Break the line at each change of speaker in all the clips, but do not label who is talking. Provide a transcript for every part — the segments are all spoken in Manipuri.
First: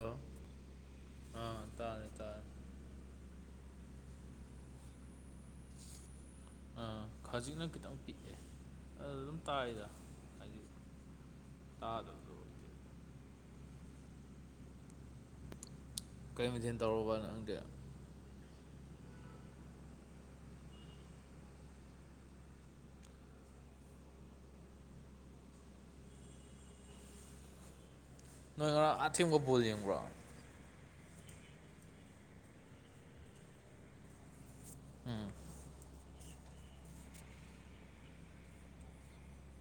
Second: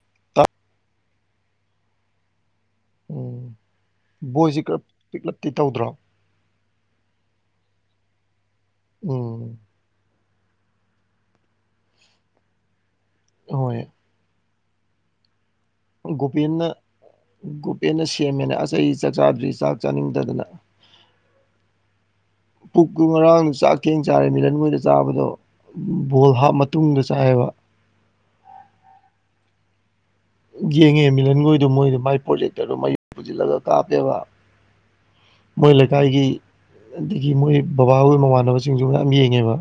ꯍꯜꯂꯣ ꯑꯥ ꯇꯥꯔꯦ ꯇꯥꯔꯦ
ꯎꯝ ꯕꯣꯏꯁꯤ ꯀꯞ ꯄꯤꯛꯂꯞꯇꯤ ꯇꯧꯗ꯭ꯔꯣ
ꯑ ꯈꯖꯤꯛꯅ ꯈꯤꯇꯪ ꯄꯤꯛꯑꯦ ꯑꯗꯨ ꯑꯗꯨꯝ
ꯎꯝ
ꯇꯥꯔꯤꯗ ꯍꯥꯏꯗꯤ ꯇꯥꯗꯕꯗꯣ
ꯍꯣꯏ
ꯀꯩ
ꯒꯣꯄꯦꯟꯅ
ꯃꯊꯦꯜ ꯇꯧꯔꯕ ꯅꯪꯗꯤ
ꯒꯣꯄꯦꯟꯅ ꯁꯦꯝꯃꯦꯅꯦ ꯑꯁ ꯆꯥꯛ ꯆꯥꯗ꯭ꯔꯤ ꯆꯥꯛ ꯆꯥꯅꯤꯡꯗꯗꯅ ꯄꯨꯛꯇꯨ ꯉꯔꯥꯡ ꯆꯥꯛ ꯊꯦꯡ ꯆꯥꯔꯦ ꯃꯤꯔꯟ ꯃꯣꯏꯗ ꯆꯥꯕꯗꯣ ꯕꯣꯜ ꯍꯥꯞ ꯃꯇꯨꯡꯗ ꯆꯥꯏꯌꯦꯕ
ꯅꯣꯏ ꯉꯔꯥꯡ ꯑꯊꯦꯡꯕꯥꯎ ꯕꯣꯜ ꯌꯦꯡꯕ꯭ꯔꯣ
ꯌꯦꯡꯉꯦ ꯃꯤꯂꯟꯈꯣꯏꯗꯣ ꯃꯣꯏꯗ ꯃꯥꯏ ꯄ꯭ꯔꯣꯖꯦꯛꯇꯔꯗꯨ ꯃꯌꯨꯝ ꯄꯨꯁꯤꯜꯂꯒ ꯀꯥꯞꯄꯦꯕ
ꯎꯝ
ꯃꯣꯏ ꯂꯩ ꯂꯩꯀꯥꯏꯒꯤ ꯑꯗꯒꯤ ꯃꯣꯏ ꯕꯕꯥꯍꯣꯏ ꯃꯃꯥꯟꯅꯕꯁꯤꯡꯁꯨ ꯃꯌꯥꯝ ꯌꯦꯡꯉꯦꯕ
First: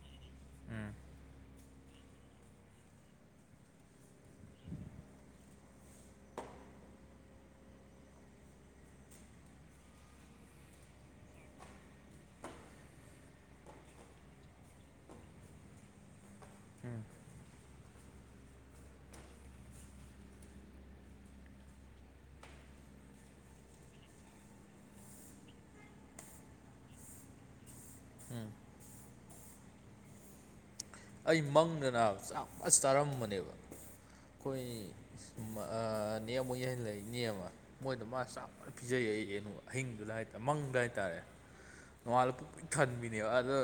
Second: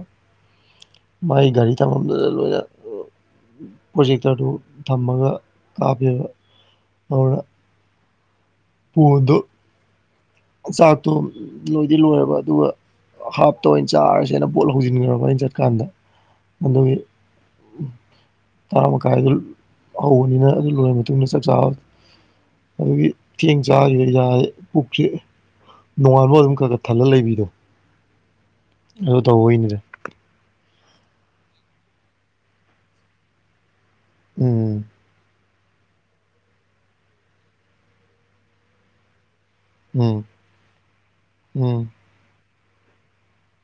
ꯃꯥꯏ ꯒꯥꯔꯤ ꯊꯝꯕꯝꯗꯨꯗ ꯂꯣꯏꯅ ꯄ꯭ꯔꯣꯖꯦꯛꯇꯔꯗꯨ ꯊꯝꯃꯒ ꯀꯥꯞꯄꯤꯕ ꯑꯗꯨꯅ ꯕꯣꯟꯗꯣ ꯆꯥꯛꯇꯣ ꯂꯣꯏꯗꯤ ꯂꯣꯏꯔꯕ ꯑꯗꯨꯒ ꯍꯥꯞꯇ ꯑꯣꯏꯅ ꯆꯥꯔꯁꯦ ꯑꯩꯅ ꯕꯣꯜ ꯍꯧꯖꯤꯟꯈ꯭ꯔꯕ ꯑꯩꯅ ꯆꯠꯀꯥꯟꯗ ꯃꯒꯤ ꯇꯔꯥ ꯃꯈꯥꯏꯗ ꯍꯧꯕꯅꯤꯅ ꯑꯗꯨ ꯂꯣꯏꯔꯕ ꯃꯇꯨꯡꯗ ꯆꯥꯛ ꯆꯥꯕ ꯑꯗꯨꯗꯒꯤ ꯆꯦꯡ ꯆꯥꯈꯤꯕꯒꯤ ꯏꯁꯥꯁꯤ ꯄꯨꯛꯁꯤ ꯅꯣꯡꯉꯥꯟꯕ ꯑꯗꯨꯝ ꯈꯔ ꯈꯔ ꯊꯜꯂꯒ ꯂꯩꯕꯤꯗꯣ
ꯎꯝ
ꯑꯗꯨ ꯇꯧꯕꯝꯕꯩꯅꯤꯗ
ꯑꯩ ꯃꯪꯗꯅ ꯆꯥꯛ ꯐꯖꯅ ꯆꯥꯔꯝꯕꯅꯦꯕ ꯑꯩꯈꯣꯏ
ꯎꯝ
ꯅꯦ ꯑꯃꯨꯛ ꯌꯦꯡꯍꯟ ꯂꯩ ꯏꯅꯦ ꯑꯃ ꯃꯣꯏꯗ ꯃꯥ ꯆꯥꯛ ꯄꯤꯖꯩ ꯑꯩ ꯑꯍꯤꯡꯗꯨꯗ
ꯎꯝ
ꯍꯥꯏꯇꯥꯔꯦ ꯃꯪꯗꯨꯗ ꯍꯥꯏꯇꯥꯔꯦ
ꯎꯝ
ꯅꯣꯡꯉꯥꯜꯂꯛꯄ ꯊꯟꯕꯤꯅꯦꯕ ꯑꯗꯣ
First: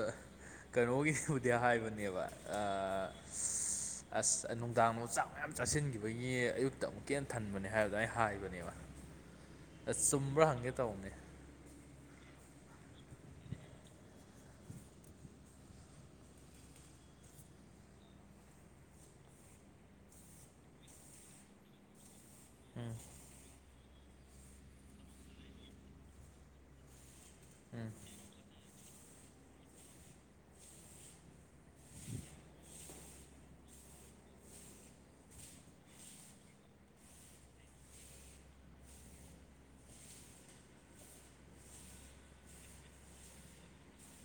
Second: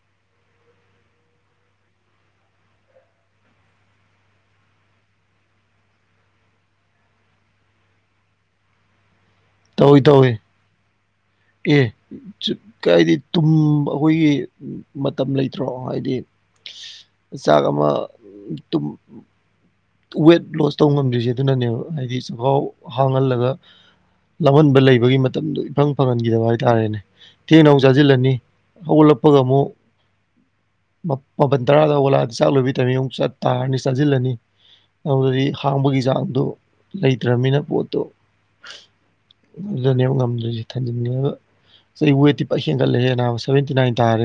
ꯀꯩꯅꯣꯒꯤꯕꯨꯗꯤ ꯍꯥꯏꯕꯅꯦꯕ
[inaudible]
ꯑꯁ ꯅꯨꯡꯗꯥꯡꯗꯣ ꯆꯥꯛ ꯃꯌꯥꯝ ꯆꯥꯁꯤꯟꯈꯤꯕꯒꯤ ꯑꯌꯨꯛꯇ ꯑꯃꯨꯛꯀ ꯍꯦꯟꯅ ꯊꯟꯕꯅꯦ ꯍꯥꯏꯕꯗ ꯑꯩ ꯍꯥꯏꯕꯅꯦꯕ
[inaudible]
ꯑꯁ
ꯇꯧꯏ
ꯆꯨꯝꯕ꯭ꯔꯥ ꯍꯪꯒꯦ ꯇꯧꯕꯅꯦ
ꯑꯦ ꯀꯥꯏꯗꯤ ꯇꯨꯝ ꯑꯩꯈꯣꯏꯒꯤ ꯃꯇꯝ ꯂꯩꯇ꯭ꯔꯣ ꯍꯥꯏꯗꯤ ꯆꯥꯛ ꯑꯃ ꯇꯨꯝ ꯋꯦꯠ ꯂꯣꯁ ꯇꯧ ꯉꯝꯗ꯭ꯔꯤꯁꯦ ꯑꯗꯨꯅꯅꯦꯕ ꯍꯥꯏꯗꯤ ꯆꯥꯛꯈꯥꯎ ꯍꯥꯡꯍꯜꯂꯒ ꯂꯥꯝꯍꯟꯕ ꯂꯩꯕꯒꯤ ꯃꯇꯝꯗꯣ ꯏꯐꯪ ꯐꯪꯍꯟꯈꯤꯗꯕ ꯍꯥꯏꯇꯥꯔꯦꯅꯦ ꯊꯦꯡꯅ ꯑꯃꯨꯛ
ꯎꯝ
ꯆꯥꯁꯤꯜꯂꯅꯤ ꯍꯧꯒꯠꯂꯛꯄꯒ ꯑꯃꯨꯛ ꯃꯥꯄꯜ ꯇꯔꯥꯗ ꯍꯧꯒꯠꯂꯛꯑꯗꯤ ꯆꯥꯛ ꯂꯣꯏꯕꯩ ꯇꯥꯏꯃꯤꯡ ꯇꯔꯅꯤ ꯑꯃꯨꯛ ꯆꯠ ꯇꯥꯔꯅꯤ ꯆꯥꯁꯤꯜꯂꯅꯤ ꯑꯗꯨꯗꯤ ꯍꯥꯡꯕꯒꯤ ꯆꯥꯡꯗꯣ ꯂꯩꯇ꯭ꯔꯃꯤꯅ ꯄꯣꯠꯇꯣ ꯑꯗꯨꯅꯦꯕ ꯉꯝꯗ꯭ꯔꯤꯁꯤ ꯊꯟꯖꯤꯟꯕꯒ ꯑꯩ ꯋꯦꯠꯇꯤ ꯐꯖꯅ ꯍꯦꯟꯒꯠꯂꯦ ꯅꯥꯕ ꯁꯦꯚꯦꯟꯇꯤ ꯅꯥꯏꯟ ꯇꯔꯦ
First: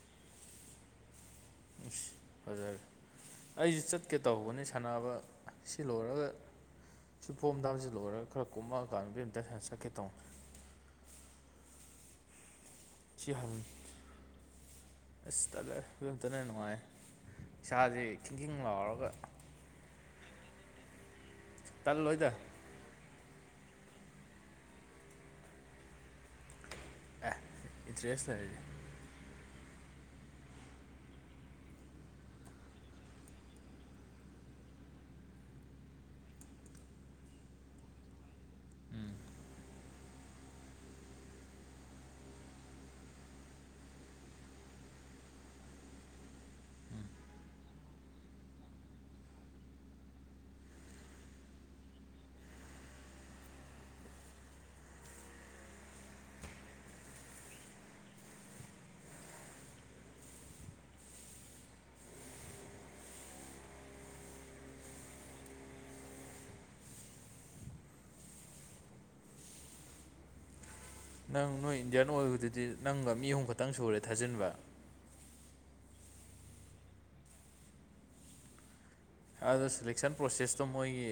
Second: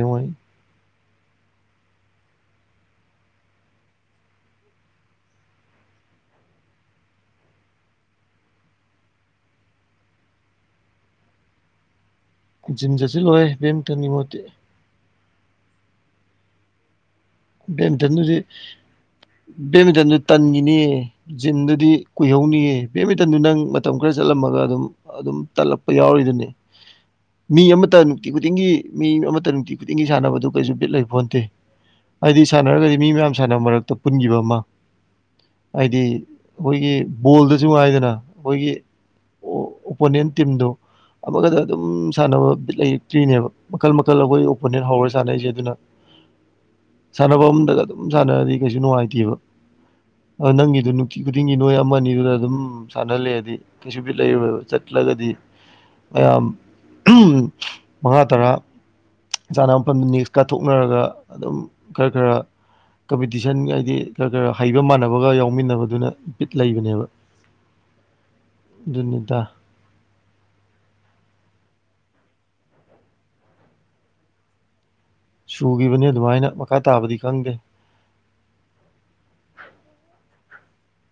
ꯐꯖꯔꯦ ꯑꯩꯁꯨ ꯆꯠꯀꯦ ꯇꯧꯕꯅꯦ ꯁꯥꯟꯅꯕ ꯁꯤ ꯂꯣꯏꯔꯒ ꯁꯤ ꯐꯣꯝꯊꯥꯕꯁꯤ ꯂꯣꯏꯔꯒ ꯈꯔ ꯀꯣꯝꯃꯛꯑꯀꯥꯟꯗ ꯑꯝꯇ ꯆꯠꯀꯦ ꯇꯧꯅꯤ
[inaudible] ꯖꯤꯝ
ꯁꯤ
ꯆꯠꯁꯤꯜꯂꯣꯍꯦ
ꯍꯪ
ꯕꯦꯠꯃꯤꯟꯇꯒꯤ ꯃꯍꯨꯠꯇꯤ
ꯑꯁ ꯇꯜꯂꯦ ꯕꯦꯠꯃꯤꯟꯇꯒꯤ ꯍꯦꯟꯅ ꯅꯨꯡꯉꯥꯏ ꯏꯁꯥꯁꯦ
ꯕꯦꯃꯤꯟꯇꯟꯗꯨꯗꯤ
ꯈꯤꯡ ꯈꯤꯡ ꯂꯥꯎꯔꯒ
ꯕꯦꯃꯤꯟꯇꯟꯗꯨ ꯇꯟꯒꯤꯅꯤꯌꯦ ꯖꯤꯝꯗꯨꯗꯤ
ꯇꯜꯂꯣꯏꯗ
ꯀꯨꯏꯍꯧꯅꯤꯌꯦ ꯇꯟꯗꯨ ꯅꯪ ꯃꯇꯝ ꯈꯔ ꯆꯠꯂꯝꯃꯒ ꯑꯗꯨꯝ ꯑꯗꯨꯝ ꯇꯠꯂꯛꯄ ꯌꯥꯎꯔꯤꯗꯨꯅꯤ ꯃꯤ ꯑꯃꯇ ꯅꯨꯡꯇꯤ
ꯏꯟꯇꯔꯦꯁ ꯂꯩꯔꯗꯤ
ꯈꯨꯗꯤꯡꯒꯤ ꯃꯤ ꯑꯃꯠꯇꯅꯤ ꯅꯨꯡꯇꯤ ꯈꯨꯗꯤꯡꯒꯤ ꯁꯥꯟꯅꯕꯗꯨ ꯀꯩꯁꯨ ꯕꯤꯠ ꯂꯩꯕꯣꯟꯇꯦ ꯍꯥꯏꯗꯤ ꯁꯥꯟꯅꯔꯒꯗꯤ ꯃꯤ ꯃꯌꯥꯝ ꯁꯥꯟꯅꯕ ꯃꯔꯛꯇ ꯄꯨꯟꯈꯤꯕ ꯑꯃ ꯍꯥꯏꯗꯤ ꯑꯩꯈꯣꯏꯒꯤ ꯕꯣꯜꯗꯁꯨ ꯍꯥꯏꯗꯅ ꯑꯩꯈꯣꯏꯒꯤ
ꯎꯝ
ꯑꯣ ꯑꯣꯄꯣꯅꯦꯟ ꯇꯤꯝꯗꯨ ꯑꯃꯒꯗ ꯑꯗꯨꯝ ꯁꯥꯟꯅꯕ ꯕꯤꯠ ꯂꯩꯇ꯭ꯔꯤꯅꯦꯕ ꯃꯈꯜ ꯃꯈꯜ ꯑꯩꯈꯣꯏ ꯑꯣꯄꯣꯅꯦꯟ ꯍꯥꯎꯔ ꯁꯥꯟꯅꯩꯁꯦ ꯑꯗꯨꯅ ꯁꯥꯟꯅꯕ ꯑꯝꯗꯗ ꯑꯗꯨꯝ ꯁꯥꯟꯅꯔꯗꯤ ꯀꯩꯁꯨ ꯅꯨꯡꯉꯥꯏꯇꯦꯕ ꯑ ꯅꯪꯒꯤꯗꯨ ꯅꯨꯡꯇꯤ ꯈꯨꯗꯤꯡꯒꯤ ꯅꯣꯏ ꯑꯃ ꯑꯅꯤꯗꯨꯗ ꯑꯗꯨꯝ ꯁꯥꯟꯅꯂꯩꯔꯗꯤ ꯀꯩꯁꯨ ꯕꯤꯠ ꯂꯩꯔꯣꯏꯕ ꯆꯠ ꯆꯠꯂꯒꯗꯤ ꯃꯌꯥꯝ ꯎꯝ ꯃꯉꯥ ꯇꯔꯥ ꯆꯥꯅꯕ ꯃꯐꯝꯗꯨ ꯅꯦꯛꯁ ꯀꯥ ꯊꯣꯛꯅꯔꯒ ꯑꯗꯨꯝ ꯈꯔ ꯈꯔ ꯀꯝꯄꯤꯇꯤꯁꯟ ꯍꯥꯏꯗꯤ ꯈꯔ ꯍꯩꯕ ꯃꯥꯟꯅꯕꯒ ꯌꯥꯎꯃꯤꯟꯅꯕꯗꯨꯅ ꯕꯤꯠ ꯂꯩꯕꯅꯦꯕ ꯗꯨꯅꯤꯗꯥ
ꯅꯪ ꯅꯣꯏ ꯏꯟꯗꯤꯌꯥꯟ ꯑꯣꯏꯕꯗꯨꯗꯤ ꯅꯪꯒ ꯃꯤ ꯑꯍꯨꯝ ꯈꯛꯇꯪ ꯁꯨꯔꯦ ꯊꯥꯖꯤꯟꯕ
ꯁꯨꯒꯤꯕꯅꯤ ꯑꯗꯨꯃꯥꯏꯅ ꯃꯈꯥ ꯇꯥꯕꯗꯤ ꯈꯪꯗꯦ
ꯑꯗꯨ ꯁꯦꯂꯦꯛꯁꯟ ꯄ꯭ꯔꯣꯁꯦꯁꯇꯣ ꯃꯣꯏꯒꯤ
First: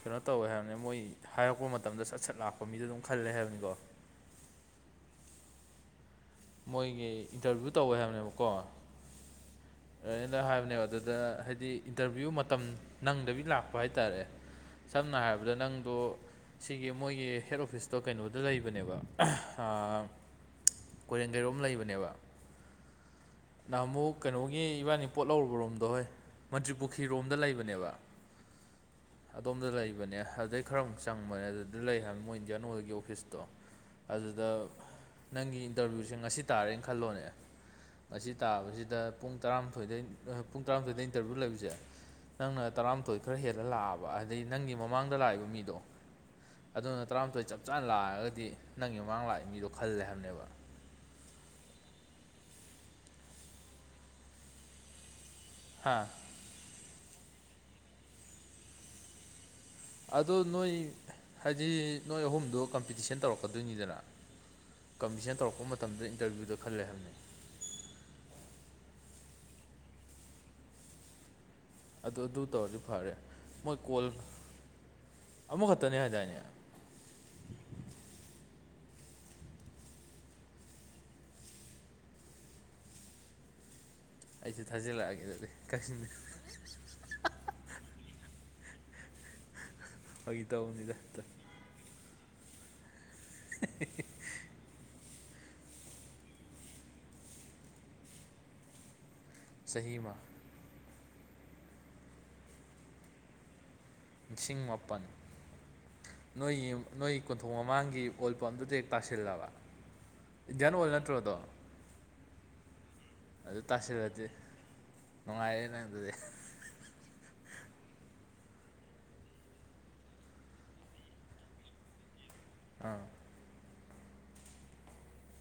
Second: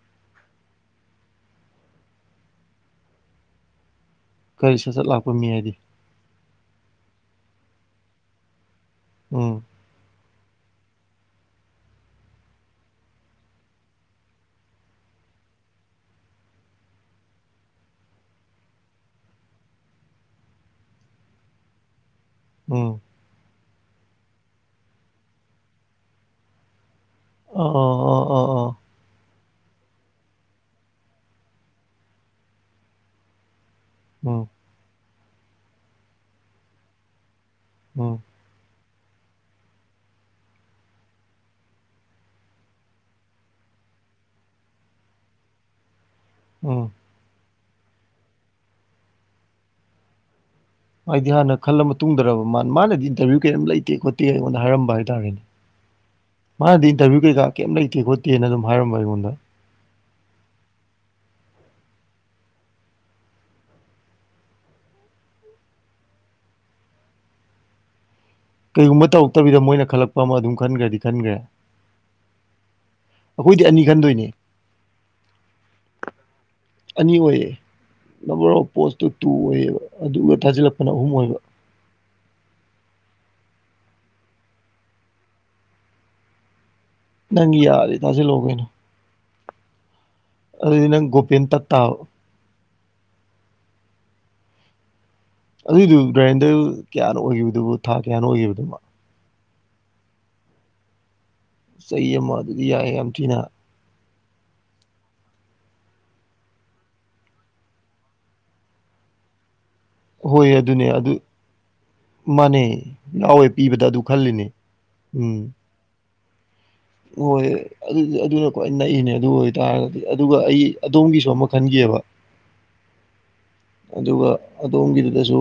ꯀꯩꯅꯣ ꯇꯧꯋꯦ ꯍꯥꯏꯕꯅꯤ ꯃꯣꯏ ꯍꯥꯏꯔꯛꯄ ꯃꯇꯝꯗ ꯁꯠ ꯁꯠ ꯂꯥꯛꯄ ꯃꯤꯗꯣ ꯑꯗꯨꯝ ꯈꯜꯂꯦ ꯍꯥꯏꯕꯅꯤꯀꯣ
ꯀꯔꯤ ꯁꯠ ꯁꯠ ꯂꯥꯛꯄ ꯃꯤ ꯍꯥꯏꯗꯤ
ꯃꯣꯏꯒꯤ ꯏꯟꯇꯔꯚꯤꯌꯨ ꯇꯧꯋꯦ ꯍꯥꯏꯕꯅꯦꯕꯀꯣ
ꯎꯝ
ꯍꯥꯏꯕꯅꯦꯕ ꯑꯗꯨꯗ ꯍꯥꯏꯗꯤ ꯏꯟꯇꯔꯚꯤꯌꯨ ꯃꯇꯝ ꯅꯪꯗꯕꯤ ꯂꯥꯛꯄ ꯍꯥꯏꯇꯥꯔꯦ ꯁꯝꯅ ꯍꯥꯏꯔꯕꯗ ꯅꯪꯗꯨ ꯁꯤꯒꯤ ꯃꯣꯏꯒꯤ ꯍꯦꯠ ꯑꯣꯐꯤꯁꯇꯣ ꯀꯩꯅꯣꯗ ꯂꯩꯕꯅꯦꯕ ꯑꯥ ꯀꯣꯏꯔꯦꯡꯒꯩꯔꯣꯝ ꯂꯩꯕꯅꯦꯕ
ꯎꯝ
ꯅꯍꯃꯨꯛ ꯀꯩꯅꯣꯒꯤ ꯏꯕꯥꯅꯤ ꯄꯣꯠ ꯂꯧꯔꯨꯕꯔꯣꯝꯗꯣ ꯍꯦ ꯃꯟꯇ꯭ꯔꯤ ꯄꯨ
ꯑ ꯑ ꯑ ꯑ ꯑ
ꯑꯗꯣꯝꯗ ꯂꯩꯕꯅꯦ ꯑꯗꯨꯗꯩ ꯈꯔ ꯑꯃꯨꯛ ꯆꯪꯕꯅꯦ ꯑꯗꯨꯗꯤ ꯂꯩ ꯍꯥꯏꯅꯤ ꯃꯣꯏ ꯏꯟꯗꯤꯌꯥꯟ ꯑꯣꯏꯜꯒꯤ ꯑꯣꯐꯤꯁꯇꯣ
ꯎꯝ
ꯑꯗꯨꯗ ꯅꯪꯒꯤ ꯏꯟꯇꯔꯚꯤꯌꯨꯁꯦ ꯉꯁꯤ ꯇꯥꯔꯦꯅ ꯈꯜꯂꯣꯅꯦ
ꯎꯝ
ꯉꯁꯤ ꯇꯥꯕꯁꯤꯗ ꯄꯨꯡ ꯇꯔꯥꯃꯥꯊꯣꯏꯗꯩ ꯄꯨꯡ ꯇꯔꯥꯃꯥꯊꯣꯏꯗ ꯏꯟꯇꯔꯚꯤꯌꯨ ꯂꯩꯕꯁꯦ ꯅꯪꯅ ꯇꯔꯥꯃꯥꯊꯣꯏ ꯈꯔ ꯍꯦꯜꯂ ꯂꯥꯛꯑꯕ ꯑꯗꯩ ꯅꯪꯒꯤ ꯃꯃꯥꯡꯗ ꯂꯥꯛꯏꯕ ꯃꯤꯗꯣ
ꯎꯝ
ꯑꯗꯨꯅ ꯇꯔꯥꯃꯥꯊꯣꯏ ꯆꯞ ꯆꯥꯅ ꯂꯥꯛꯑꯒꯗꯤ ꯅꯪꯒꯤ ꯃꯃꯥꯡ ꯂꯥꯛꯏ ꯃꯤꯗꯣ ꯈꯜꯂꯦ ꯍꯥꯏꯕꯅꯦꯕ
ꯍꯥꯏꯗꯤ ꯍꯥꯟꯅ ꯈꯜꯂ ꯃꯇꯨꯡꯨꯡꯗꯔꯕ ꯃꯥ ꯃꯥꯅꯗꯤ ꯏꯟꯇꯔꯚꯤꯌꯨ ꯀꯌꯦꯝ ꯂꯩꯇꯦ ꯈꯣꯠꯇꯦ ꯑꯩꯉꯣꯟꯗ ꯍꯥꯏꯔꯝꯕ ꯍꯥꯏꯇꯥꯔꯦꯅꯦ
ꯍꯥ
ꯃꯥꯅꯗꯤ ꯏꯟꯇꯔꯚꯤꯌꯨ ꯀꯩꯀꯥ ꯀꯩꯝ ꯂꯩꯇꯦ ꯈꯣꯠꯇꯦꯅ ꯑꯗꯨꯝ ꯍꯥꯏꯔꯝꯕ ꯑꯩꯉꯣꯟꯗ
ꯑꯗꯣ ꯅꯣꯏ ꯍꯥꯏꯗꯤ ꯅꯣꯏ ꯑꯍꯨꯝꯗꯣ ꯀꯝꯄꯤꯇꯤꯁꯟ ꯇꯧꯔꯛꯀꯗꯣꯏꯅꯤꯗꯅ ꯀꯝꯄꯤꯁꯟ ꯇꯧꯔꯛꯄ ꯃꯇꯝꯗ ꯏꯟꯇꯔꯚꯤꯌꯨꯗ ꯈꯜꯂꯦ ꯍꯥꯏꯕꯅꯤ
ꯀꯩꯒꯨꯝꯕ ꯇꯧꯔꯛꯇꯕꯤꯗ ꯃꯣꯏꯅ ꯈꯜꯂꯛꯄ ꯑꯃ ꯑꯗꯨꯝ ꯈꯟꯈ꯭ꯔꯗꯤ ꯈꯟꯈ꯭ꯔꯦ
ꯑꯗꯨ ꯑꯗꯨ ꯇꯧꯔꯗꯤ ꯐꯔꯦ
ꯑꯩꯈꯣꯏꯗꯤ
ꯃꯣꯏ
ꯑꯅꯤ
ꯀꯣꯜ
ꯈꯟꯗꯣꯏꯅꯦ
ꯑꯃꯈꯛꯇꯅꯦ ꯍꯥꯏꯗꯥꯏꯅꯦ
ꯑꯅꯤ ꯑꯣꯏꯌꯦ ꯅꯝꯕꯔ [unintelligible] ꯄꯣꯁꯇꯨ ꯇꯨ ꯑꯣꯏꯌꯦꯕ ꯑꯗꯨꯒ ꯊꯥꯖꯤꯜꯂꯛꯄꯅ ꯑꯍꯨꯝ ꯑꯣꯏꯕ
ꯑꯩꯁꯨ ꯊꯥꯖꯤꯜꯂꯛꯑꯒꯦ ꯑꯗꯨꯗꯤ ꯀꯛꯆꯤꯡꯅꯤ
ꯅꯪꯒꯤ ꯌꯥꯔꯗꯤ ꯊꯖꯤꯜꯂꯛ ꯑꯣ ꯀꯩꯅꯣ
ꯐꯥꯒꯤ
ꯑꯗꯨꯗꯤ
ꯇꯧꯕꯅꯤꯗ
ꯅꯪ ꯒꯣꯄꯦꯟ ꯇꯠ ꯇꯥꯕ
ꯍꯦꯛ ꯍꯦꯛ ꯍꯦꯛ
ꯑꯗꯨꯏꯗꯨ ꯒ꯭ꯔꯥꯏꯟꯗꯔ ꯀꯌꯥꯅꯣ ꯑꯣꯏꯒꯤꯕꯗꯨꯕꯨ ꯊꯥ ꯀꯌꯥꯅꯣ ꯑꯣꯏꯒꯤꯕꯗꯨꯕꯨ
ꯆꯍꯤꯃ
ꯆꯍꯤ ꯑꯃ ꯑꯗꯨꯗꯤ ꯌꯥꯏ ꯌꯥꯝ ꯊꯤꯅ
ꯂꯤꯁꯤꯡ ꯃꯥꯄꯟ ꯅꯣꯏꯒꯤ ꯅꯣꯏ ꯀꯣꯟꯊꯣꯡ ꯃꯃꯥꯡꯒꯤ ꯑꯣꯜꯄꯝꯗꯨꯗ ꯍꯦꯛ ꯇꯥꯁꯤꯜꯂꯕ
ꯍꯣꯏ
ꯏꯟꯗꯤꯌꯥꯟ
ꯑꯗꯨꯅꯦ
ꯑꯣꯏꯜ
ꯑꯗꯨ
ꯅꯠꯇ꯭ꯔꯣꯗꯣ
ꯃꯥꯅꯦ ꯌꯥꯎꯋꯦ ꯄꯤꯕꯗ ꯑꯗꯨ ꯈꯜꯂꯤꯅꯦ ꯎꯝ
ꯅꯨꯡꯉꯥꯏꯔꯦ ꯅꯪ ꯑꯗꯨꯗꯤ
ꯍꯣꯏ ꯑꯗꯨꯗꯤ ꯑꯗꯨꯅ ꯈꯋꯥꯏ ꯅꯛꯏꯅꯦ ꯑꯗꯨ ꯑꯣꯏꯇꯥꯔꯒꯗꯤ ꯑꯗꯨꯒ ꯑꯩ ꯑꯗꯣꯝꯒꯤꯁꯨ ꯑꯃ ꯈꯟꯒꯤꯑꯦ ꯑꯦꯕ [unintelligible]
ꯑꯥ
ꯑꯗꯨꯒ ꯑꯗꯣꯝꯒꯤꯗꯨꯗꯁꯨ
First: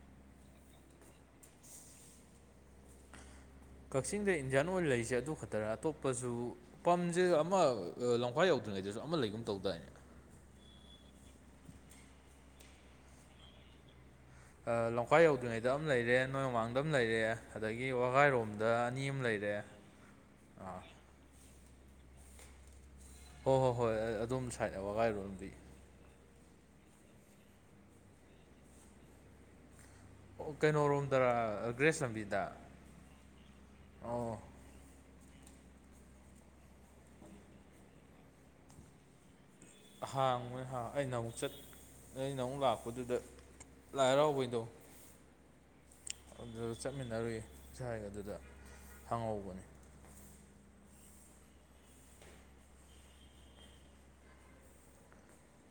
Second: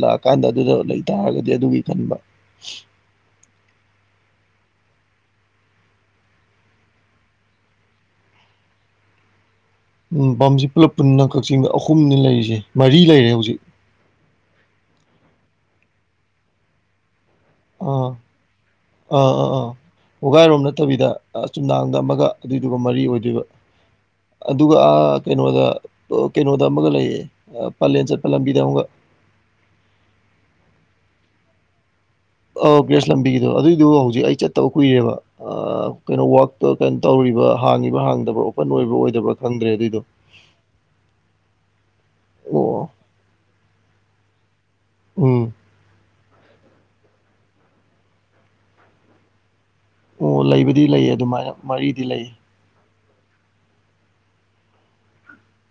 ꯂꯥꯛꯑꯀꯥꯟꯗ ꯑꯗꯨꯗ ꯂꯩꯇꯥꯥꯔꯒꯗꯤ ꯑꯗꯨꯒꯤ ꯈꯟꯕ [inaudible]
ꯀꯛꯆꯤꯡꯗ ꯏꯟꯗꯤꯌꯥꯟ ꯑꯣꯏꯅ ꯂꯩꯔꯤꯁꯦ ꯑꯗꯨ ꯈꯛꯇꯔ ꯑꯇꯣꯞꯄꯁꯨ ꯄꯝꯁꯦ ꯑꯃ ꯂꯝꯈꯏ ꯌꯧ ꯑꯗꯨ꯭ꯔꯤꯉꯩꯁꯨ ꯑꯃ ꯂꯩꯒꯨꯝ ꯇꯧꯗꯥꯏꯅꯤ
ꯎꯝ ꯄꯥꯝꯁꯤ ꯄꯨꯂꯞ ꯄꯨꯟꯅ ꯀꯛꯆꯤꯡꯗ ꯑꯍꯨꯝꯅꯤ ꯂꯩꯔꯤꯁꯦ ꯃꯔꯤ ꯂꯩꯔꯦ ꯍꯧꯖꯤꯛ
ꯂꯈꯥꯏ ꯌꯧꯗ꯭ꯔꯤꯉꯩꯗ ꯑꯃ ꯂꯩꯔꯦ ꯅꯣꯡ ꯃꯃꯥꯡꯗ ꯑꯃ ꯂꯩꯔꯦ ꯑꯗꯒꯤ
ꯑꯥ
ꯋꯥꯒꯥꯏꯔꯣꯝꯗ ꯑꯅꯤ ꯑꯃ
ꯑꯥ ꯑꯥ
ꯂꯩꯔꯦ
ꯑꯥ ꯋꯥꯒꯥꯏꯔꯣꯝ
ꯑꯥ
ꯅꯠꯇꯕꯤꯗ ꯑ ꯆꯨꯝꯅꯥꯡꯗ ꯑꯃꯒ ꯑꯗꯨꯏꯗꯨꯒ ꯃꯔꯤ ꯑꯣꯏꯗꯣꯏꯕ
ꯍꯣꯏ ꯍꯣꯏ ꯍꯣꯏ ꯑꯗꯣꯝ ꯁꯥꯏꯠ
ꯑꯗꯨꯒ
ꯋꯥꯒꯥꯏꯔꯣꯝꯗꯤ
ꯀꯩꯅꯣꯗ ꯀꯩꯅꯣꯗ ꯑꯃꯒ ꯂꯩꯌꯦ ꯄꯂꯦꯟ ꯆꯠꯄ ꯂꯝꯕꯤꯗ ꯑꯃꯒ
ꯑꯣ ꯀꯩꯅꯣꯔꯣꯝꯗꯒ꯭ꯔꯦꯁ ꯂꯝꯕꯤꯗ
ꯑ ꯒ꯭ꯔꯦꯁ ꯂꯝꯕꯤꯒꯤꯗꯣ ꯑꯗꯨꯏꯗꯨꯣ ꯍꯧꯖꯤꯛ ꯑꯩ
ꯑꯣ
ꯆꯠꯇꯕ ꯀꯨꯏꯔꯦꯕ ꯀꯩꯅꯣ ꯋꯥꯛꯇ ꯀꯩꯅꯣ ꯇꯧꯔꯤꯕ ꯍꯥꯡꯉꯤꯕ ꯍꯥꯡꯗꯕ꯭ꯔꯥ ꯑꯣꯄꯟ ꯑꯣꯏꯕ꯭ꯔꯥ ꯑꯣꯏꯗꯕ꯭ꯔꯥ ꯈꯪꯗ꯭ꯔꯦ ꯑꯗꯨꯏꯗꯣ
ꯍꯥꯡꯕꯣꯏ ꯍ ꯑꯩꯅ ꯑꯃꯨꯛ ꯆꯠ ꯑꯩꯅ ꯑꯃꯨꯛ
ꯑꯣ
ꯂꯥꯛꯄꯗꯨꯗ ꯂꯥꯏ ꯍꯔꯥꯎꯕꯩꯅꯤ
ꯎꯝ
ꯑꯗꯨꯗ ꯆꯠꯃꯤꯟꯅꯔꯨꯏ ꯁꯥꯏ ꯑꯗꯨꯗ ꯍꯪꯍꯧꯕꯅꯤ
ꯑꯣ ꯂꯩꯕꯗꯤ ꯂꯩ ꯑꯗꯨꯃꯥꯏꯅ ꯃꯔꯤꯗꯤ ꯂꯩ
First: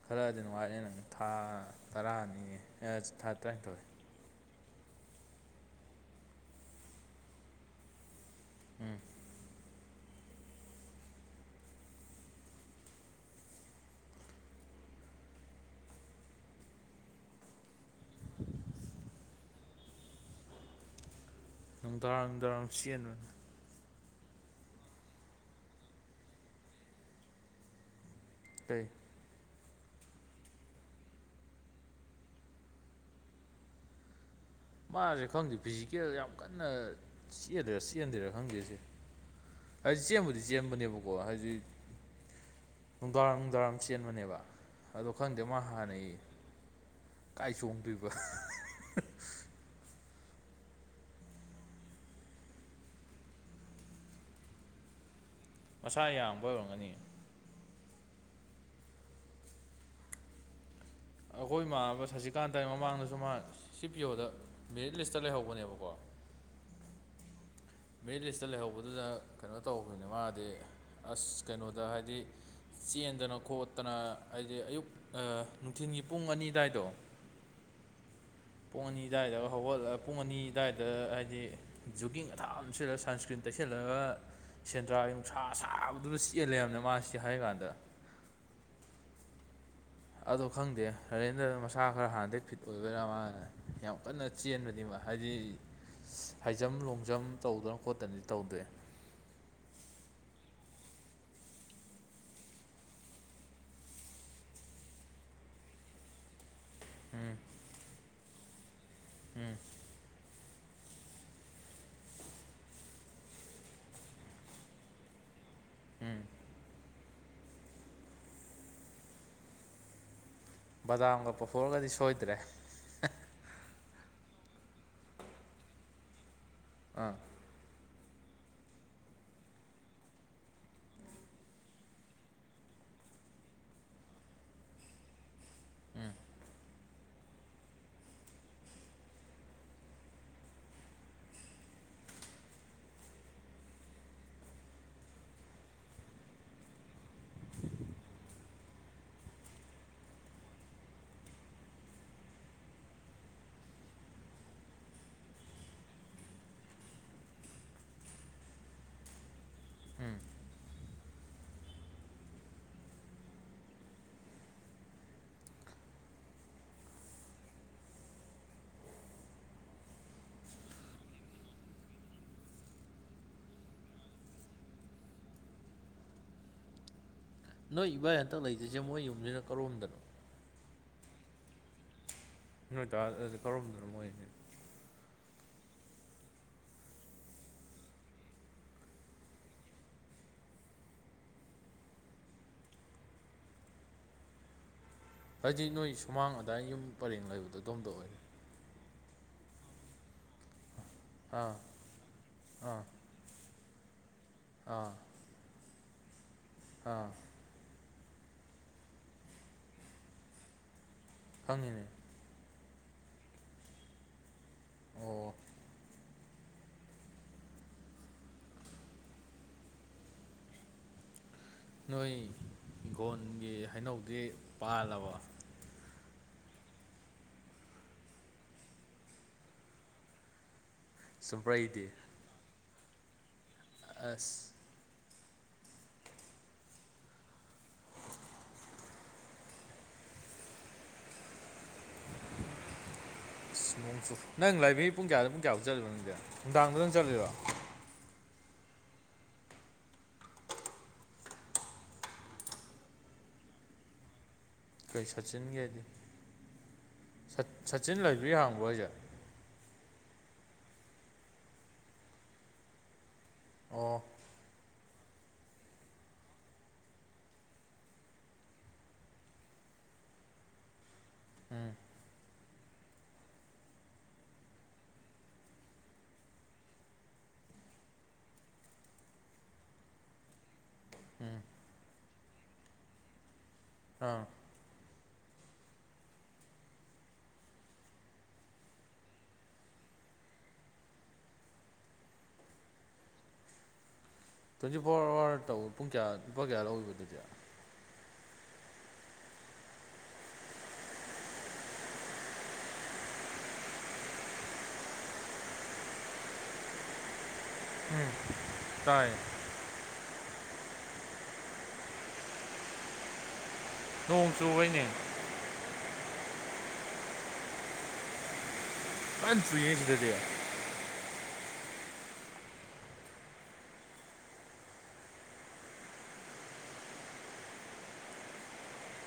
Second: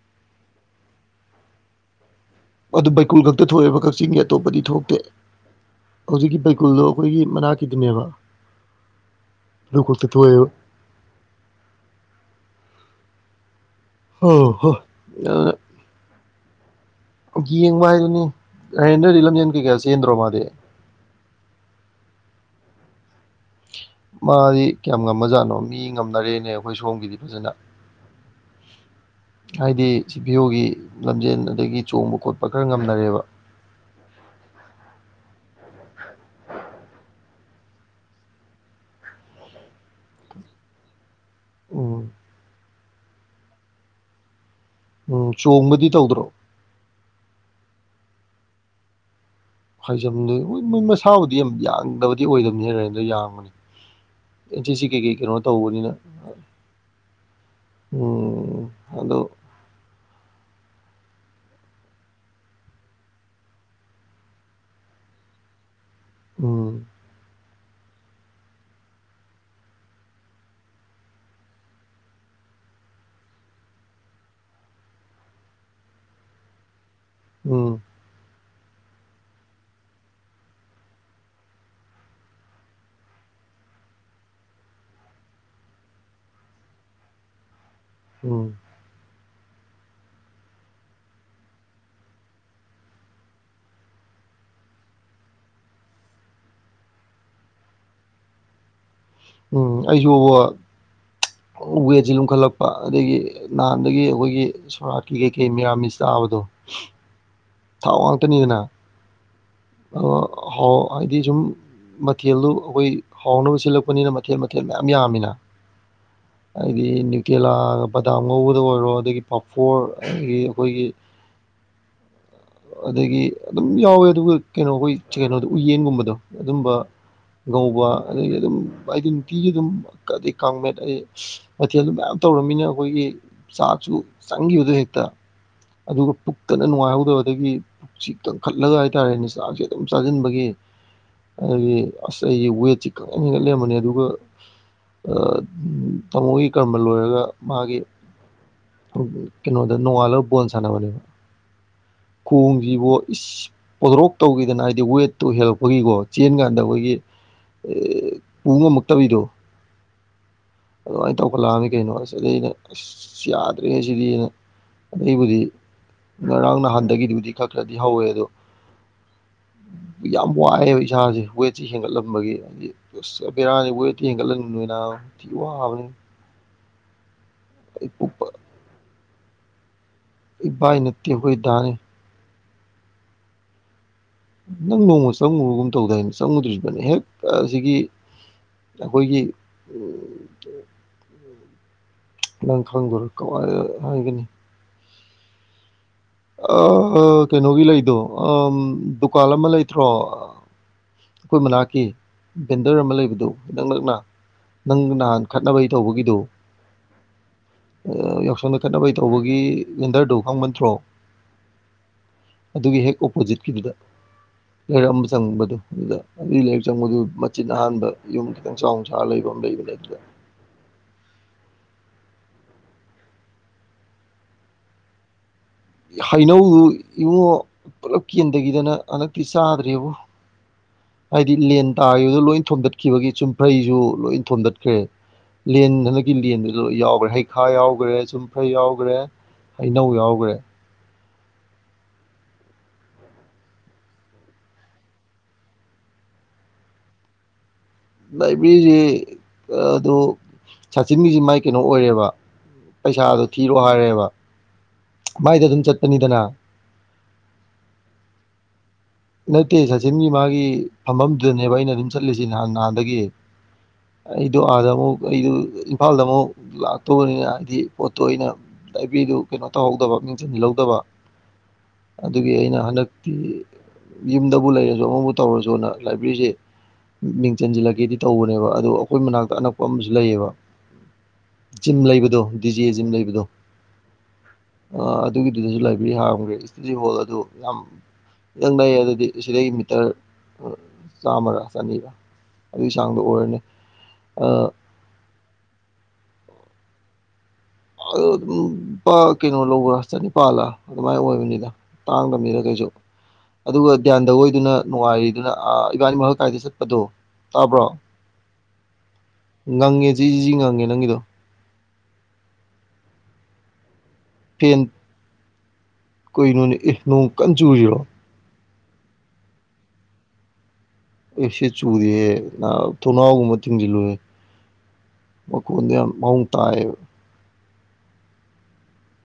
ꯈꯔꯗꯤ ꯋꯥꯠꯂꯦ ꯅꯪ ꯊꯥ ꯇꯔꯥꯅꯤ
ꯑꯗꯨ
ꯑꯦ
ꯕꯩꯀꯨꯜ
ꯊꯥ
ꯈꯛꯇ
ꯇꯔꯥꯅꯤꯊꯣꯏ
ꯊꯣꯛꯑꯦꯕ ꯀꯛꯆꯤꯡꯒꯤ ꯑꯇꯣꯞꯄꯗꯤ ꯊꯣꯛꯇꯦ ꯍꯧꯖꯤꯛꯀꯤ ꯀꯨꯜꯗꯣ ꯑꯩꯈꯣꯏꯒꯤ ꯃꯅꯥꯛꯀꯤꯗꯨꯅꯦꯕ
ꯎꯝ
ꯕꯀꯨꯜ ꯀꯊꯣꯛ ꯍ ꯍꯣ ꯑ ꯌꯦꯡꯕ ꯍꯥꯏꯗꯨꯅꯤ ꯍꯔꯦꯟꯗ꯭ꯔꯗꯤ ꯂꯝꯖꯦꯟ ꯀꯩꯀꯥ ꯆꯦꯟꯗ꯭ꯔꯣ ꯃꯥꯗꯤ
ꯅꯨꯡꯗꯥꯔꯝ ꯅꯨꯡꯗꯥꯔꯝ ꯆꯦꯟꯕꯅꯦ
ꯃꯥꯗꯤ ꯀꯌꯥꯝ ꯉꯝꯃꯖꯥꯠꯅꯣ ꯃꯤ ꯉꯝꯅꯔꯦꯅꯦ ꯑꯩꯈꯣꯏ ꯁꯣꯝꯒꯤꯗꯤ ꯐꯖꯅ
ꯇꯦ
ꯍꯥꯏꯗꯤ ꯁꯤꯚꯤꯌꯣꯒꯤ ꯂꯝꯖꯦꯟ ꯑꯗꯒꯤ ꯆꯣꯡꯕ ꯈꯣꯠꯄ ꯈꯔ ꯉꯝꯅꯔꯦꯕ [inaudible]
ꯃꯥꯁꯦ ꯈꯪꯗꯦ ꯐꯤꯖꯤꯀꯦꯜ ꯌꯥꯝ ꯀꯟꯅꯗꯦꯔ ꯆꯦꯍꯗꯦꯔꯥ ꯈꯪꯗꯦꯁꯦ ꯑꯩ ꯆꯦꯟꯕꯨꯗꯤ ꯆꯦꯟꯕꯅꯦꯕ ꯑꯣ ꯍꯥꯏꯗꯤ
ꯎꯝ
ꯅꯨꯡꯗꯥꯡꯏꯔꯝ ꯅꯨꯡꯗꯥꯏꯔꯝ ꯆꯦꯟꯕꯅꯦꯕ ꯑꯗꯣ
ꯎꯝ
ꯈꯪꯗꯦ ꯃꯥ
ꯆꯣꯡꯕꯗꯤ
ꯍꯥꯟꯅꯩ
ꯇꯧꯗ꯭ꯔꯣ
ꯀꯥꯏ ꯆꯣꯡꯗꯣꯏꯕ
ꯐꯩꯖꯝꯗꯨ ꯃꯣꯏ ꯃꯣꯏ ꯃꯁꯥꯕꯨꯗꯤ ꯌꯥꯝ ꯌꯥꯡꯗꯕꯗꯤ ꯑꯣꯏꯗꯕꯅꯤ ꯔꯦꯟꯗꯣ ꯌꯥꯡꯕꯅꯤ ꯆꯦ ꯁꯤ ꯀꯦ ꯀꯦ ꯀ꯭ꯔꯣ
ꯃꯁꯥ ꯌꯥꯝꯕ ꯑꯣꯏꯔꯝꯒꯅꯤ
ꯎꯝ ꯑꯗꯣ
ꯑꯩꯈꯣꯏ ꯏꯃꯥꯟꯅꯕ ꯁꯖꯤꯀꯥꯟꯇꯒꯤ ꯃꯃꯥꯡꯗꯁꯨ ꯃꯥ ꯁꯤ ꯄꯤꯌ ꯑꯣꯗ ꯃꯦꯔꯤꯠ ꯂꯤꯁꯇ ꯂꯩꯍꯧꯕꯅꯦꯕꯀꯣ
ꯎꯝ
ꯃꯦꯔꯤꯠ ꯂꯤꯁꯇ ꯂꯩꯍꯧꯕꯗꯨꯗ ꯀꯩꯅꯣ ꯇꯧꯕꯅꯦ ꯃꯥꯗꯤ ꯑꯁ ꯀꯩꯅꯣꯗ ꯍꯥꯏꯗꯤ ꯆꯦꯟꯗꯅ ꯈꯣꯠꯇꯅ ꯍꯥꯏꯗꯤ ꯑꯌꯨꯛ ꯅꯨꯡꯊꯤꯟꯒꯤ ꯄꯨꯡ ꯑꯅꯤ ꯑꯗꯨꯋꯥꯏꯗꯣ
ꯎꯝ
ꯄꯨꯡ ꯑꯅꯤ ꯑꯗꯨꯋꯥꯏꯗ ꯍꯧꯒꯠꯂꯒ ꯄꯨꯡ ꯑꯅꯤ ꯑꯗꯨꯋꯥꯏꯗ ꯍꯥꯏꯗꯤ ꯖꯨꯀꯤꯡ ꯑꯊꯥꯝ ꯂꯤꯠꯁꯜꯂ ꯁꯟꯁꯀ꯭ꯔꯤꯟ ꯇꯩꯁꯜꯂꯒ ꯁꯦꯟꯗ꯭ꯔꯥ ꯅꯨꯡꯁ꯭ꯔꯥ ꯁꯥꯕꯗꯨꯗ ꯆꯦꯜꯂꯦꯕꯅ ꯃꯥꯁꯤ ꯍꯥꯏ ꯀꯥꯟꯗ
ꯎꯝ
ꯑꯗꯣ ꯈꯪꯗꯦ ꯅꯔꯦꯟꯗ ꯃꯁꯥ ꯈꯔ ꯍꯥꯟꯗꯦ ꯐꯤꯠ ꯑꯣꯏꯕꯔꯥ ꯃꯥꯜꯅ ꯌꯥꯝ ꯀꯟꯅ ꯆꯦꯟꯕꯗꯤ ꯃꯥ ꯍꯥꯏꯗꯤ ꯍꯥꯏ ꯖꯝ ꯂꯣꯡ ꯖꯝ ꯇꯧꯗꯅ ꯈꯣꯠꯇꯅꯗꯤ ꯇꯧꯗꯣꯏ
ꯎꯝ ꯑꯩꯁꯨꯕ ꯋꯦꯠꯁꯤ ꯂꯨꯝꯈꯠꯂꯛꯄ ꯑꯗꯒꯤ ꯅꯍꯥꯟꯗꯒꯤ ꯑꯩꯈꯣꯏꯒꯤ ꯁꯣꯔꯥꯥꯛꯠꯀꯤ ꯀꯩꯀꯩ ꯃꯤꯔꯥꯃꯤꯁ ꯇꯥꯕꯗ ꯗꯣ ꯊꯥꯎ ꯋꯥꯡꯇꯅꯤꯒꯅ
ꯎꯝ
ꯑ ꯍꯥꯎ ꯍꯥꯏꯗꯤꯖꯨꯝ ꯃꯊꯦꯜꯗꯨ ꯑꯩꯈꯣꯏ ꯍꯥꯎꯅꯕ ꯁꯤꯜꯂꯛꯄꯅꯤꯅ ꯃꯊꯦꯜ ꯃꯊꯦꯜ ꯃꯌꯥꯝ ꯌꯥꯝꯃꯤꯅ ꯑꯩꯗꯤ ꯇꯦꯂꯥꯒ ꯕꯗꯥꯝ ꯉꯧꯕꯗ ꯑꯣꯏꯔꯣ ꯑꯗꯒꯤ ꯄꯥꯐꯣꯔ ꯑꯗꯒꯤ ꯑꯩꯈꯣꯏꯒꯤ
ꯕꯗꯥꯝꯒ ꯄꯨꯣꯛꯊꯣꯛꯑꯒꯗꯤ ꯁꯣꯏꯗ꯭ꯔꯦ
ꯑꯗꯒꯤ ꯑꯗꯨꯝ ꯌꯥꯎꯋꯦ ꯑꯗꯨꯒ ꯀꯩꯅꯣ ꯑꯩꯈꯣꯏ ꯀꯩꯅꯣꯗ ꯎꯌꯦꯟꯒꯨꯝꯕꯗꯣ ꯑꯗꯨꯝꯕ
ꯑꯥ
ꯉꯧꯕ ꯑꯗꯒꯤ ꯑꯗꯨꯝ ꯑꯩꯗ ꯅꯨꯇꯤꯒꯤ ꯑꯗꯨꯝꯩ ꯀꯥꯡꯃꯦꯠ ꯑꯩ ꯃꯊꯦꯜ ꯑꯗꯨ ꯃꯌꯥꯝ ꯇꯧꯔꯕꯃꯤꯅ ꯑꯩꯈꯣꯏꯒꯤ ꯆꯆꯨ ꯆꯉꯤ ꯎꯗꯨ ꯍꯦꯛꯇ ꯑꯗꯨꯒ
ꯎꯝ
ꯄꯨꯛꯇꯅ ꯅꯨꯡꯉꯥꯏꯍꯧꯗꯕꯗꯒꯤ ꯄꯨꯛꯁꯤ ꯀꯟꯈꯠꯂꯒ ꯍꯥꯏꯇꯥꯔꯦꯅꯦ ꯍꯛ ꯆꯥꯡꯁꯦ ꯑꯗꯨꯝ ꯆꯥꯁꯤꯟꯕꯒꯤ ꯍꯥꯏꯗꯤ ꯑꯁ ꯑꯩꯒꯤ ꯋꯦꯠꯁꯤ ꯀꯛꯍ ꯍꯦꯟꯒꯠ ꯂꯩꯔꯝꯕꯅꯦ ꯑꯗꯨꯒ ꯇꯥꯃꯣꯒꯤ ꯀꯔꯃ ꯂꯣꯏꯔꯒ ꯃꯥꯒꯤ ꯀꯩꯅꯣꯗ ꯅꯣꯡꯉꯂꯣ ꯁꯅ ꯃꯅꯤ ꯀꯣꯡꯁꯤꯕꯨ ꯏꯁ ꯑꯣꯗꯔꯣꯛ ꯇꯧꯈꯤꯗꯅ ꯍꯥꯏꯗꯤ ꯋꯦꯠꯇꯣ ꯍꯦꯜꯂꯛꯄꯒꯤꯀꯣ ꯆꯦꯟ ꯀꯥꯟꯗ ꯑꯩꯈꯣꯏꯒꯤ ꯄꯨꯡ ꯑꯃꯨꯛꯇꯕꯤꯗꯣ
ꯎꯝ
ꯑꯗꯨꯃꯥꯏꯅ ꯇꯧꯈꯠꯂꯛꯑꯃꯤ ꯀꯩꯅꯣ ꯑꯁꯤꯗ ꯑꯩꯅ ꯑꯁ ꯌꯥꯗ꯭ꯔꯤꯉꯩꯁꯤꯗꯤ ꯑꯩꯅ ꯑꯗꯩꯕꯨꯗꯤ ꯉꯔꯥꯡ ꯅꯍꯥꯟꯗꯒꯤꯗꯨꯕꯨꯗꯤ ꯈꯔ ꯈꯔꯗꯤ ꯍꯧꯋꯦ ꯑꯗꯣ ꯌꯥꯝ ꯋꯥꯏꯑꯦꯕ ꯏꯁꯥꯁꯦ ꯋꯦꯠꯁꯤ ꯍꯦꯟꯒꯠꯂꯝꯟꯕꯒꯤ ꯍꯥꯏꯗꯤꯔꯥꯅꯤ ꯋꯦꯠꯇꯤ ꯍꯦꯟꯒꯠꯍꯟꯃꯤꯕꯅꯤꯏꯅ ꯎꯍꯕꯅꯤ
ꯅꯣꯏ ꯏꯕꯥꯏ ꯍꯟꯇꯛ ꯂꯩꯗ꯭ꯣꯏꯁꯦ ꯃꯣꯏ ꯌꯨꯝꯁꯤꯅ ꯀꯧꯔꯣꯝꯗꯅꯣ
ꯏ ꯅꯨꯠꯇ ꯀꯣꯏꯗꯥꯅꯤ
ꯅꯣꯏ ꯇ ꯀꯧꯔꯝꯗꯅ ꯃꯣꯏꯅꯤ
ꯅꯪ ꯅꯣꯡꯃ ꯆꯪꯉꯨꯨꯔꯒꯨꯝ ꯇꯧꯗꯥ ꯍꯥꯏꯅ ꯆꯪꯉꯨꯗ꯭ꯔꯤꯕꯅꯤ ꯍꯦꯛ ꯑꯁꯤꯒꯤ ꯑꯩꯈꯣꯏꯒꯤ ꯅꯪ ꯈꯪꯗꯔꯀ ꯍꯥꯏꯒꯅꯤ
ꯍꯖꯤ ꯅꯣꯏ ꯁ
ꯑ ꯀꯩꯅꯣꯒꯤ ꯂꯩꯗꯣ ꯑ ꯗꯨꯀꯥꯟ ꯑꯃ ꯂꯩꯇ꯭ꯔꯣ ꯑꯩꯈꯣꯏ
ꯑꯥ
ꯃꯅꯥꯛꯀꯤ ꯚꯦꯟꯗꯔ
ꯑꯥ
ꯑꯃ ꯂꯩꯕꯗꯨ ꯅꯛ ꯅꯛꯅ ꯅꯪ
ꯑꯥ
ꯅꯍꯥꯟ ꯈꯠꯅꯕꯩ ꯇꯧꯕꯒꯤꯗꯣ
ꯑꯥ
ꯌꯥꯎꯁꯪꯗ ꯈꯦꯠꯅꯕꯩ ꯇꯧꯕꯒꯤ ꯋꯦꯟꯗꯔꯗꯨ ꯈꯪꯕꯟꯠꯇ꯭ꯔꯣ
ꯈꯪꯉꯤꯅꯦ
ꯑꯗꯨꯒꯤ ꯍꯦꯛ ꯑꯣꯄꯣꯖꯤꯠꯈꯤꯕꯗꯨꯗ ꯂꯩꯔꯛꯑꯝꯕ
ꯑꯣ
ꯆꯪꯕꯗꯣ ꯑꯗꯨꯗ ꯑꯗꯨꯗꯒꯤ ꯂꯥꯏꯔꯤꯛ ꯆꯪꯕꯗꯨ ꯃꯆꯤꯟ ꯑꯍꯥꯟꯕ ꯌꯨꯝ ꯈꯤꯇꯪ ꯆꯥꯎꯅ ꯁꯥꯔ ꯂꯩꯕ ꯑꯃ ꯂꯩꯕꯅꯦ ꯑꯗꯨꯗ [inaudible]
ꯅꯣꯏꯒꯣꯟꯒꯤ ꯍꯩꯅꯧꯗꯤ ꯄꯥꯜꯂꯕ
ꯍꯩꯅꯧꯗꯨ ꯏꯉꯣ ꯄꯨꯂꯞ ꯀꯦꯟꯈꯤꯗꯅ ꯍꯟꯗꯛꯇꯤ ꯆꯥꯗ꯭ꯔꯦꯕꯨ ꯍꯥꯏꯗꯤ ꯂꯦꯟ
ꯆꯨꯝꯄ꯭ꯔꯩꯗꯤ
ꯇꯥꯈꯤꯕꯗꯨꯣ ꯂꯣꯏ ꯊꯣꯝꯗꯠꯈꯤꯕꯒꯤ ꯆꯨꯝꯐ꯭ꯔꯩꯁꯨ ꯂꯣꯏ
ꯑꯁ
ꯊꯣꯝꯗꯠꯈ꯭ꯔꯦ ꯂꯦꯟ ꯍꯟꯗꯛꯀꯤ ꯂꯦꯟꯗꯨ ꯂꯣꯏ ꯌꯥꯎꯈ꯭ꯔꯦ ꯍꯩꯈꯥ ꯌꯥꯎꯈ꯭ꯔꯦ ꯆꯨꯝꯐ꯭ꯔꯩ ꯌꯥꯎꯈ꯭ꯔꯦ ꯑꯩꯅꯧ ꯌꯥꯎꯈ꯭ꯔꯦ ꯍ
ꯁ ꯅꯪ ꯂꯥꯏꯕ ꯄꯨꯡ ꯀꯌꯥꯗ ꯄꯨꯡ ꯀꯌꯥꯐꯥꯎꯛ ꯆꯠꯂꯤꯕꯣ ꯅꯪꯗꯤ ꯅꯨꯡꯗꯥꯡꯗ ꯑꯗꯨꯪ ꯆꯠꯂꯤꯕꯣ
ꯂꯥꯏꯕ꯭ꯔꯦꯔꯤꯁꯤ ꯑꯗꯨ ꯁꯥꯆꯤꯟꯒꯤꯁꯤ ꯃꯥꯏ ꯀꯩꯅꯣ ꯑꯣꯏꯔꯦꯕ ꯄꯩꯁꯥꯗꯨꯣ ꯊꯤꯔꯣ ꯍꯥꯏꯔꯦꯕ
ꯑꯩꯈꯣꯏ
ꯃꯥꯏꯗ
ꯁꯆꯤꯟꯒ
ꯑꯗꯨꯝ
ꯍꯥꯏꯗꯤ
ꯆꯠꯄꯅꯤꯗꯅ
ꯁꯆꯤꯟ ꯂꯩꯕ꯭ꯔꯤ ꯍꯥꯡꯕ ꯍꯣꯏꯁꯦ
ꯅꯠꯇꯦ ꯁꯆꯤꯟꯒꯤ ꯃꯥꯒꯤ ꯐꯝꯐꯝꯗꯨꯗꯅꯦꯕ ꯑꯩꯅ ꯑꯗꯨꯝ ꯆꯠꯂꯤꯁꯤ ꯅꯍꯥꯟ ꯅꯍꯥꯟꯗꯒꯤ
ꯑꯣ
ꯏꯗꯣ ꯑꯖꯕ ꯑꯩꯗꯨ ꯏꯝꯐꯥꯜꯗ ꯑꯃꯨꯛ ꯂꯥꯛꯇꯧꯕꯅꯤꯅ ꯍꯥꯏꯕꯗꯤ ꯄꯣꯠꯇꯣ ꯑꯩꯅ ꯂꯕꯤꯗꯨ ꯀꯩꯅꯣ ꯇꯧꯍꯧꯗꯕ ꯃꯤꯡꯁꯤꯟꯜꯍꯧꯗꯕ
ꯎꯝ
ꯑꯗꯨꯒꯤ ꯑꯩꯅ ꯍꯟꯗꯛꯇꯤ ꯌꯨꯝꯗꯕꯨ ꯂꯩꯔꯁꯨ ꯑꯃꯕꯨ ꯇꯧꯔꯁꯨꯅ ꯂꯥꯏꯕ꯭ꯔꯦꯔꯤꯁꯤꯦ ꯃꯤꯡ ꯆꯟꯁꯤꯜꯂꯒꯦꯗꯤ ꯇꯧꯕꯅꯦꯕ ꯑꯗꯨꯣ ꯑꯩꯈꯣꯏ ꯃꯅꯥꯛꯇ ꯑꯅꯛꯄ ꯑꯃꯁꯨ ꯂꯩꯌꯦꯕ
ꯎꯝ
ꯖꯤꯝ ꯂꯩꯕꯗꯣ ꯗꯤꯖꯤ ꯖꯤꯝ ꯂꯩꯕꯗꯣ
ꯑꯥ
ꯑ ꯑꯗꯨꯒꯤꯗꯨꯗꯁꯨ ꯂꯥꯏꯕ꯭ꯔꯦꯔꯤ ꯍꯥꯡꯈ꯭ꯔꯦ ꯏꯁꯇꯗꯤ ꯍꯣꯜ ꯑꯗꯨ ꯌꯥꯝ ꯈꯤꯇꯪ ꯂꯩꯌꯦ ꯑꯗꯨꯗꯤ ꯁꯤꯗꯩ ꯃꯤꯇꯔ ꯆꯥꯝꯃꯔꯥ ꯆꯅꯤꯔ ꯑꯗꯨꯒꯤ ꯆꯥꯡꯗꯣ ꯑꯣꯏꯔꯅꯤ
ꯇ꯭ꯋꯦꯟꯇꯤ ꯐꯣꯔ ꯑꯋꯥꯔ ꯇꯧ ꯄꯨꯡ ꯀꯌꯥ ꯂꯨꯄꯥ ꯀꯌꯥ ꯂꯧꯤꯕꯗꯨꯗꯤ
ꯑꯗꯨ ꯑꯗꯨꯝ ꯂꯨꯄꯥ ꯀꯩꯅꯣ ꯂꯧꯕ꯭ꯔꯥ ꯆꯅꯤꯄꯥꯜꯂ ꯑꯗꯨꯃꯥꯏꯅ ꯑꯣꯏꯕꯅꯤꯗ ꯇꯥꯡꯗꯕꯅꯤꯗ ꯀꯩꯁꯨ ꯑꯗꯨꯒ ꯒ꯭ꯌꯥꯟꯗ ꯑꯣꯏꯗꯨꯅ ꯅꯨꯡꯉꯥꯏꯔꯤꯗꯨꯅ ꯏꯕꯥꯅꯤ ꯃꯈ ꯀꯥꯏꯗ ꯆꯠꯄꯗꯣ ꯇꯥꯕ꯭ꯔꯣ
ꯎꯝ ꯇꯥꯏ
ꯉꯪꯉꯦ ꯁꯤ ꯉꯪꯉꯦ ꯅꯪꯒꯤꯗꯣ
ꯅꯣꯡ ꯆꯨꯕꯩꯅꯦ
ꯀꯨꯩꯅꯣꯅꯦ ꯏ ꯅꯣꯡ ꯀꯟ ꯆꯨꯔꯤꯔꯣ
ꯄ ꯁ ꯌꯦꯁꯤꯗꯗ
ꯑꯩ ꯁꯤ ꯆꯨꯔꯤꯌꯦꯦ ꯅ ꯊꯣꯡꯅꯥꯎꯒꯨꯝꯕ ꯊꯤꯡꯖꯤꯜꯂꯨꯍꯦ ꯃ ꯃꯡ ꯇꯑ